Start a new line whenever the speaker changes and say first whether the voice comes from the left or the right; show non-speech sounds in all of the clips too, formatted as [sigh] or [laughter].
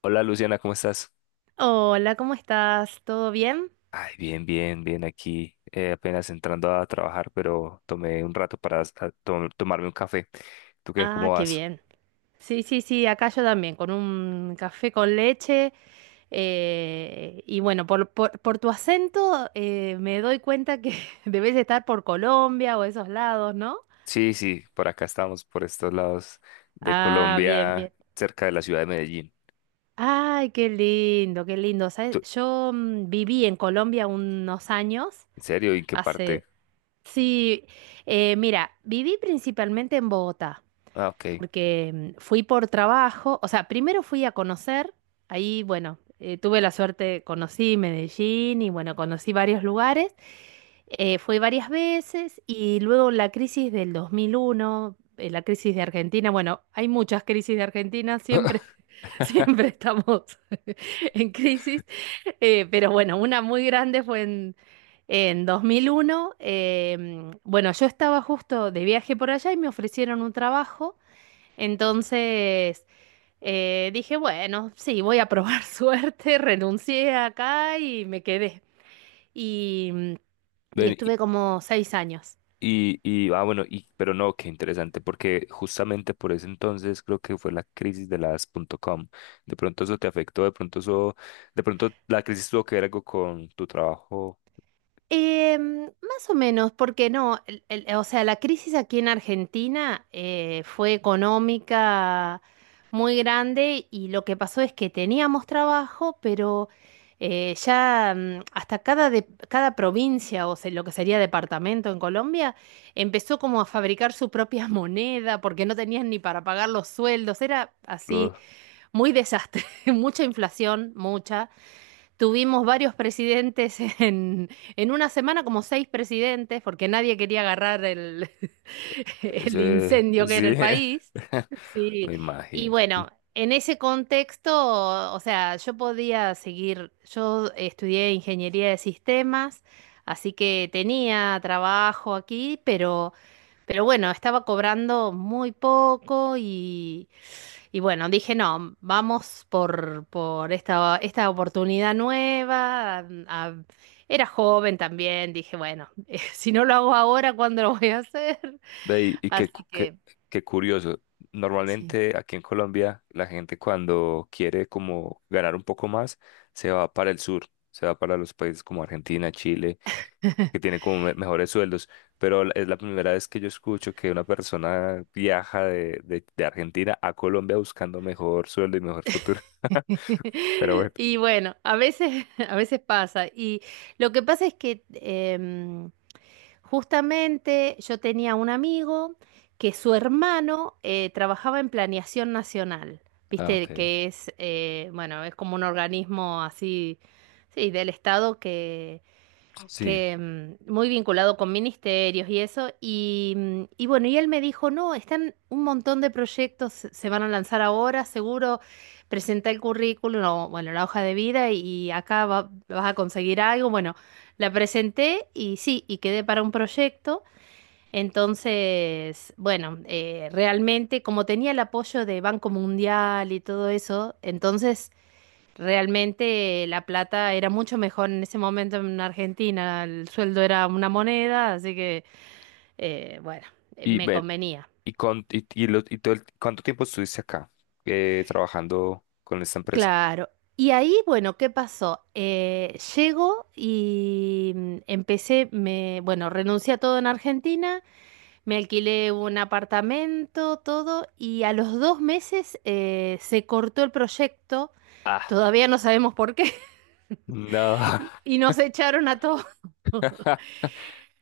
left: Hola, Luciana, ¿cómo estás?
right: Hola, ¿cómo estás? ¿Todo bien?
left: Ay, bien, bien, bien aquí, apenas entrando a trabajar, pero tomé un rato para tomarme un café. ¿Tú qué?
right: Ah,
left: ¿Cómo
right: qué
left: vas?
right: bien. Sí, sí, sí, acá yo también, con un café con leche. Y bueno, por tu acento, me doy cuenta que [laughs] debes estar por Colombia o esos lados, ¿no?
left: Sí, sí, por acá estamos, por estos lados de
right: Ah, bien,
left: Colombia,
right: bien.
left: cerca de la ciudad de Medellín.
right: Ay, qué lindo, qué lindo. ¿Sabes?
left: ¿Tú-
right: Yo viví en Colombia unos años,
left: ¿En serio? ¿Y en qué parte?
right: hace... Sí, mira, viví principalmente en Bogotá.
left: Ah, ok.
right: Porque fui por trabajo, o sea, primero fui a conocer. Ahí, bueno, tuve la suerte, conocí Medellín y bueno, conocí varios lugares. Fui varias veces y luego la crisis del 2001, la crisis de Argentina. Bueno, hay muchas crisis de Argentina, siempre, [laughs] siempre
left: [laughs]
right: estamos [laughs] en crisis. Pero bueno, una muy grande fue en 2001. Bueno, yo estaba justo de viaje por allá y me ofrecieron un trabajo, entonces dije, bueno, sí, voy a probar [laughs] suerte, renuncié acá y me quedé. Y, y
left: Ven,
right: estuve como 6 años.
left: Pero no, qué interesante, porque justamente por ese entonces creo que fue la crisis de las punto .com. De pronto eso te afectó, de pronto eso, de pronto la crisis tuvo que ver algo con tu trabajo.
right: Más o menos, porque no, o sea, la crisis aquí en Argentina fue económica muy grande, y lo que pasó es que teníamos trabajo, pero ya, hasta cada provincia, o sea, lo que sería departamento en Colombia, empezó como a fabricar su propia [laughs] moneda porque no tenían ni para pagar los sueldos. Era
left: lo-
right: así muy desastre, [laughs] mucha inflación, mucha. Tuvimos varios presidentes [laughs] en una semana, como seis presidentes, porque nadie quería agarrar [laughs] el
left: Ese,
right: incendio que era
left: sí.
right: el país.
left: [laughs]
right: Sí,
left: Me
right: y
left: imagino.
right: bueno, en ese contexto, o sea, yo podía seguir. Yo estudié ingeniería de sistemas, así que tenía trabajo aquí, pero bueno, estaba cobrando muy poco, y bueno, dije, no, vamos por esta oportunidad nueva. Era joven también, dije, bueno, [laughs] si no lo hago ahora, ¿cuándo lo voy a hacer?
left: Ve, y qué,
right: Así
left: cu- qué,
right: que
left: Qué curioso.
right: sí.
left: Normalmente aquí en Colombia la gente, cuando quiere como ganar un poco más, se va para el sur, se va para los países como Argentina, Chile,
right: [laughs]
left: que tiene como mejores sueldos, pero es la primera vez que yo escucho que una persona viaja de Argentina a Colombia buscando mejor sueldo y mejor futuro. [laughs] Pero bueno.
right: [laughs] Y bueno, a veces, [laughs] a veces pasa. Y lo que pasa es que justamente yo tenía un amigo que su hermano trabajaba en Planeación Nacional,
left: Ah,
right: viste,
left: ok.
right: que es, bueno, es como un organismo así, sí, del Estado,
left: Sí.
right: que muy vinculado con ministerios y eso. Y, y bueno, y él me dijo, no, están un montón de proyectos, se van a lanzar ahora, seguro, presenta el currículum, o, bueno, la hoja de vida y acá vas a conseguir algo. Bueno, la presenté y sí, y quedé para un proyecto. Entonces, bueno, realmente como tenía el apoyo de Banco Mundial y todo eso, entonces realmente la plata era mucho mejor en ese momento en Argentina, el sueldo era una moneda, así que bueno,
left: Y
right: me
left: ven,
right: convenía.
left: y con y, lo- y todo el- ¿cuánto tiempo estuviste acá trabajando con esta empresa?
right: Claro. Y ahí, bueno, ¿qué pasó? Llego y empecé, me, bueno, renuncié a todo en Argentina, me alquilé un apartamento, todo, y a los 2 meses se cortó el proyecto,
left: Ah,
right: todavía no sabemos por qué. [laughs]
left: no.
right: Y nos echaron a todos. [laughs]
left: [laughs]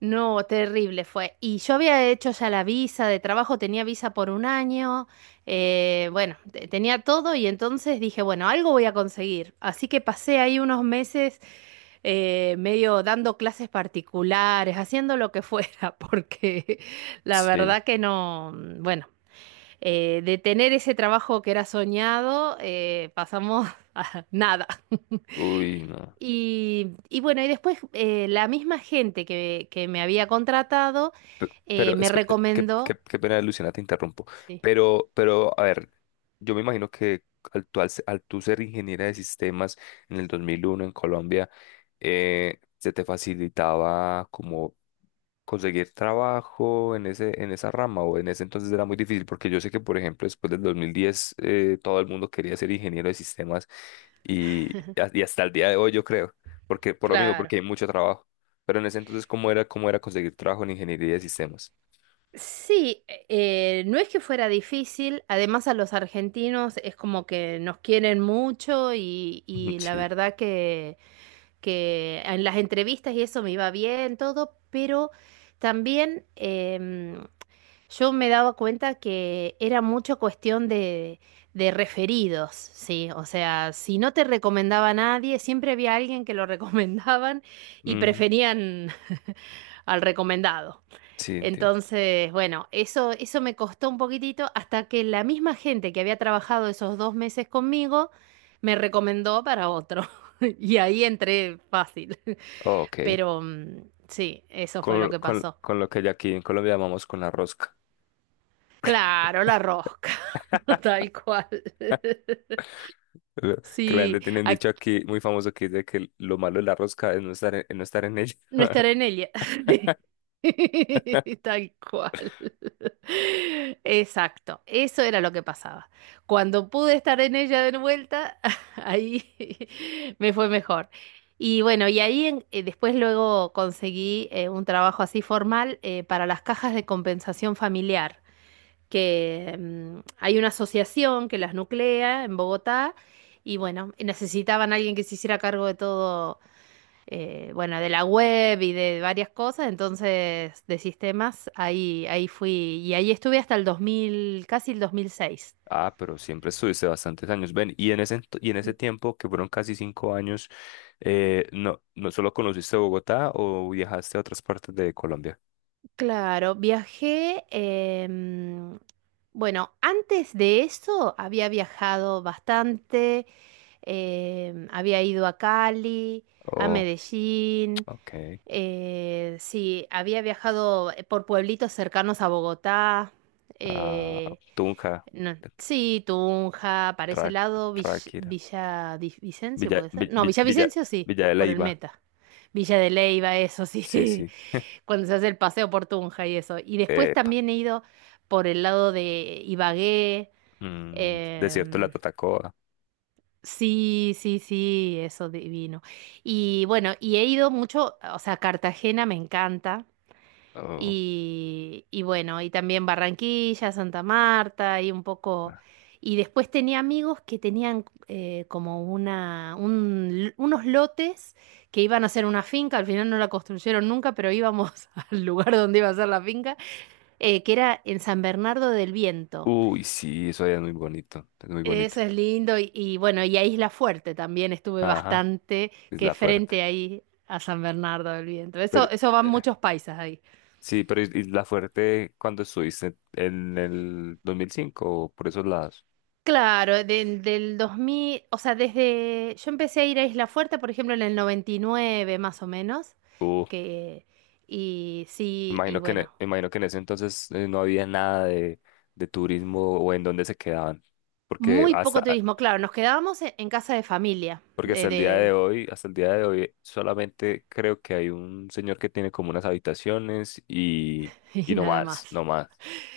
right: No, terrible fue. Y yo había hecho ya la visa de trabajo, tenía visa por un año, bueno, tenía todo y entonces dije, bueno, algo voy a conseguir. Así que pasé ahí unos meses medio dando clases particulares, haciendo lo que fuera, [laughs] porque la
left: Sí.
right: verdad que no, bueno, de tener ese trabajo que era soñado, pasamos [laughs] a nada.
left: Uy, no.
right: Y bueno, y después la misma gente que, me había contratado,
left: Pe- Pero,
right: me recomendó.
left: qué pena, Luciana, te interrumpo.
right: Sí.
left: A ver, yo me imagino que al tú ser ingeniera de sistemas en el 2001 en Colombia, ¿se te facilitaba como conseguir trabajo en ese, en esa rama, o en ese entonces era muy difícil? Porque yo sé que, por ejemplo, después del 2010, todo el mundo quería ser ingeniero de sistemas y, y hasta el día de hoy, yo creo, porque por lo mismo, porque
right: Claro.
left: hay mucho trabajo. Pero en ese entonces, cómo era conseguir trabajo en ingeniería de sistemas?
right: Sí, no es que fuera difícil, además a los argentinos es como que nos quieren mucho.
left: Ujú.
right: Y la
left: Sí,
right: verdad que en las entrevistas y eso me iba bien todo, pero también yo me daba cuenta que era mucho cuestión de referidos, sí. O sea, si no te recomendaba a nadie, siempre había alguien que lo [laughs] recomendaban y
left: ujú.
right: preferían al recomendado.
left: Sí, entiendo.
right: Entonces, bueno, eso me costó un poquitito hasta que la misma gente que había trabajado esos 2 meses conmigo me recomendó para otro. [laughs] Y ahí entré fácil. [laughs]
left: Ok.
right: Pero sí, eso fue lo que pasó.
left: Con lo que ya aquí en Colombia llamamos con la rosca.
right: Claro, la rosca, [laughs] tal cual.
left: Lo- Que la
right: Sí,
left: gente tiene un
right: ac-
left: dicho aquí muy famoso que dice que lo malo de la rosca es no estar en, no estar en ella.
right: no estaré en ella. [laughs]
left: [laughs]
right: Tal cual. Exacto, eso era lo que pasaba. Cuando pude estar en ella de vuelta, [laughs] ahí [laughs] me fue mejor. Y bueno, y ahí después luego conseguí un trabajo así formal, para las cajas de compensación familiar, que hay una asociación que las nuclea en Bogotá. Y bueno, necesitaban a alguien que se hiciera cargo de todo, bueno, de la web y de varias cosas, entonces de sistemas. Ahí fui, y ahí estuve hasta el 2000, casi el 2006.
left: Ah, pero siempre estuviste bastantes años. Ven, y en ese, y en ese
right: Sí.
left: tiempo, que fueron casi cinco años, ¿no solo conociste Bogotá o viajaste a otras partes de Colombia?
right: Claro, viajé. Bueno, antes de eso había viajado bastante. Había ido a Cali, a
left: Oh,
right: Medellín,
left: ok.
right: sí, había viajado por pueblitos cercanos a Bogotá.
left: Ah,
right: eh,
left: Tunja.
right: No, sí, Tunja, para ese
left: Tra-
right: lado.
left: Ráquira,
right: Villa, Vicencio
left: Villa,
right: puede ser.
left: Vi-
right: No,
left: Vi- Villa,
right: Villavicencio sí,
left: Villa de
right: por el
left: Leyva.
right: Meta. Villa de Leyva, eso
left: Sí,
right: sí,
left: sí.
right: [laughs] cuando se hace el paseo por Tunja y eso. Y después
left: Epa.
right: también he ido por el lado de Ibagué.
left: Mm, desierto de la
right: em,
left: Tatacoa.
right: sí, sí, sí, eso divino. Y bueno, y he ido mucho, o sea, Cartagena me encanta.
left: Oh,
right: Y bueno, y también Barranquilla, Santa Marta y un poco...
left: ah.
right: Y después tenía amigos que tenían como unos lotes que iban a hacer una finca. Al final no la construyeron nunca, pero íbamos [laughs] al lugar donde iba a ser la finca, que era en San Bernardo del Viento.
left: Uy, sí, eso allá es muy bonito. Es muy bonito.
right: Eso es lindo. Y bueno, y a Isla Fuerte también estuve
left: Ajá,
right: bastante, que
left: Isla
right: es
left: Fuerte.
right: frente ahí a San Bernardo del Viento.
left: Pero,
right: Eso, van
left: eh,
right: muchos paisas ahí.
left: sí, pero Isla Fuerte, ¿cuando estuviste en el 2005 o por esos lados?
right: Claro, del 2000, o sea, desde yo empecé a ir a Isla Fuerte, por ejemplo, en el 99 más o menos,
left: Uh,
right: que y sí, y
left: imagino que
right: bueno,
left: imagino que en ese entonces no había nada de, de turismo, o ¿en dónde se quedaban? Porque
right: muy poco
left: hasta,
right: turismo, claro, nos quedábamos en casa de familia,
left: porque hasta el día de
right: de
left: hoy, hasta el día de hoy, solamente creo que hay un señor que tiene como unas habitaciones,
right: [laughs]
left: y
right: y
left: no
right: nada
left: más,
right: más.
left: no más.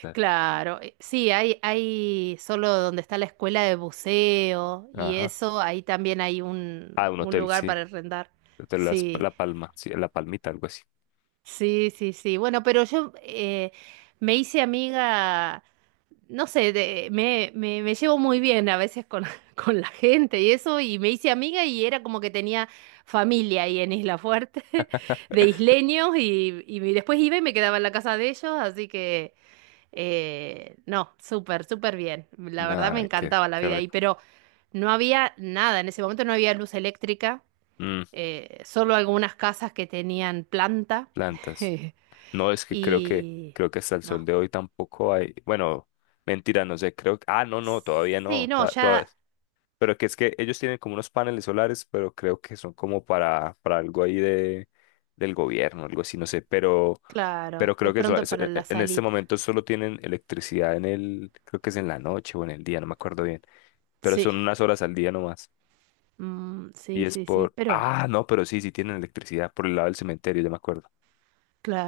left: O sea.
right: Claro, sí, hay solo donde está la escuela de buceo y
left: Ajá.
right: eso, ahí también hay
left: Ah, un
right: un
left: hotel,
right: lugar
left: sí.
right: para rentar.
left: Hotel
right: Sí.
left: La Palma, sí, La Palmita, algo así.
right: Sí, sí, sí. Bueno, pero yo me hice amiga, no sé, me llevo muy bien a veces con, [laughs] con la gente y eso, y me hice amiga y era como que tenía familia ahí en Isla Fuerte, [laughs] de isleños. Y después iba y me quedaba en la casa de ellos, así que no, súper, súper bien. La verdad me
left: Ah, qué,
right: encantaba la
left: qué
right: vida ahí,
left: rico.
right: pero no había nada. En ese momento no había luz eléctrica,
left: Mm,
right: solo algunas casas que tenían planta,
left: plantas. No, es
right: [laughs]
left: que creo que,
right: y...
left: creo que hasta el sol
right: No.
left: de hoy tampoco hay. Bueno, mentira, no sé, creo que. Ah, no, no, todavía
right: Sí,
left: no.
right: no, ya.
left: Pero que es que ellos tienen como unos paneles solares, pero creo que son como para algo ahí de, del gobierno, algo así, no sé.
right: Claro,
left: Pero
right: de
left: creo que
right: pronto para la
left: en este
right: salita.
left: momento solo tienen electricidad en el, creo que es en la noche o en el día, no me acuerdo bien. Pero
right: Sí,
left: son unas horas al día nomás. Y
right: sí,
left: es
right: sí, sí,
left: por,
right: pero
left: ah, no, pero sí, sí tienen electricidad por el lado del cementerio, ya me acuerdo.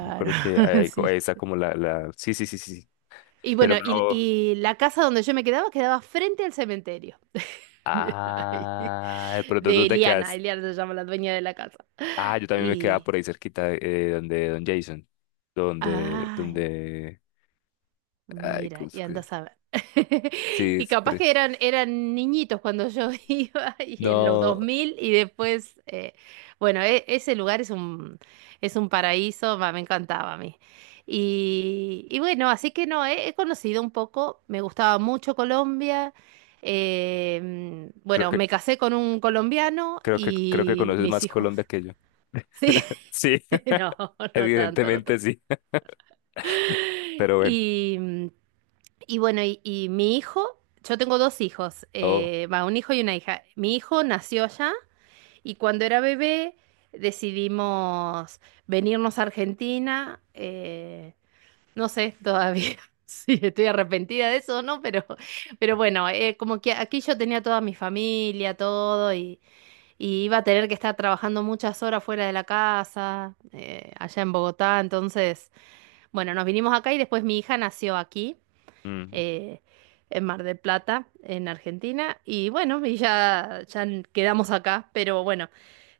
left: Me acuerdo que ahí,
right: [laughs]
left: hay ahí
right: sí.
left: está como la, sí, sí, sí, sí, sí.
right: Y
left: Pero
right: bueno,
left: no,
right: y la casa donde yo me quedaba quedaba frente al cementerio. [laughs] Mira, ahí.
left: ah, de pronto
right: De
left: tú te
right: Eliana,
left: quedaste.
right: Eliana se llama la dueña de la casa.
left: Ah, yo también me quedaba
right: Y,
left: por ahí cerquita, donde Don Jason. Donde,
right: ay,
left: donde. Ay,
right: mira,
left: ¿cómo es
right: y
left: que-
right: andas a ver. [laughs]
left: Sí,
right: Y
left: es
right: capaz que eran niñitos cuando yo [laughs] iba y en los dos
left: no,
right: mil y después, bueno, ese lugar es un paraíso, va, me encantaba a mí. Y bueno, así que no, he conocido un poco, me gustaba mucho Colombia.
left: creo
right: Bueno,
left: que,
right: me casé con un colombiano
left: creo que, creo que
right: y
left: conoces
right: mis
left: más
right: hijos.
left: Colombia que yo.
right: Sí,
left: [laughs] Sí,
right: [laughs] no,
left: [laughs]
right: no tanto, no
left: evidentemente
right: tanto.
left: sí. [laughs] Pero bueno.
right: Y, y bueno, y mi hijo, yo tengo dos hijos,
left: Oh.
right: va, un hijo y una hija. Mi hijo nació allá y cuando era bebé decidimos venirnos a Argentina. No sé todavía [laughs] si estoy arrepentida de eso o no, pero bueno, como que aquí yo tenía toda mi familia, todo, y iba a tener que estar trabajando muchas horas fuera de la casa, allá en Bogotá. Entonces, bueno, nos vinimos acá y después mi hija nació aquí,
left: Ujú.
right: eh, en Mar del Plata, en Argentina. Y bueno, y ya quedamos acá, pero bueno,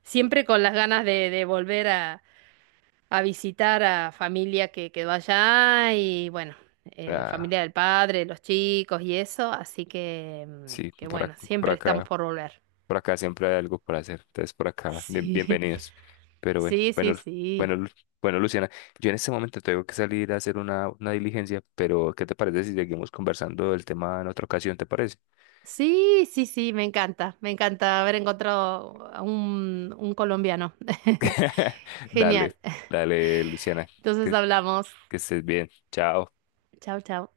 right: siempre con las ganas de volver a visitar a familia que quedó allá. Y bueno,
left: Ah,
right: familia del padre, los chicos y eso. Así que,
left: sí,
right: que
left: por,
right: bueno,
left: por
right: siempre estamos
left: acá.
right: por volver.
left: Por acá siempre hay algo para hacer. Entonces, por acá,
right: Sí,
left: bienvenidos.
right: [laughs]
left: Pero bueno,
right: sí, sí,
left: bueno,
right: sí.
left: bueno, bueno, Luciana, yo en este momento tengo que salir a hacer una diligencia, pero ¿qué te parece si seguimos conversando del tema en otra ocasión? ¿Te parece?
right: Sí, sí, sí, me encanta haber encontrado a un colombiano. [laughs]
left: [laughs] Dale,
right: Genial.
left: dale, Luciana,
right: Entonces
left: que,
right: hablamos.
left: que estés bien. Chao.
right: Chao, chao.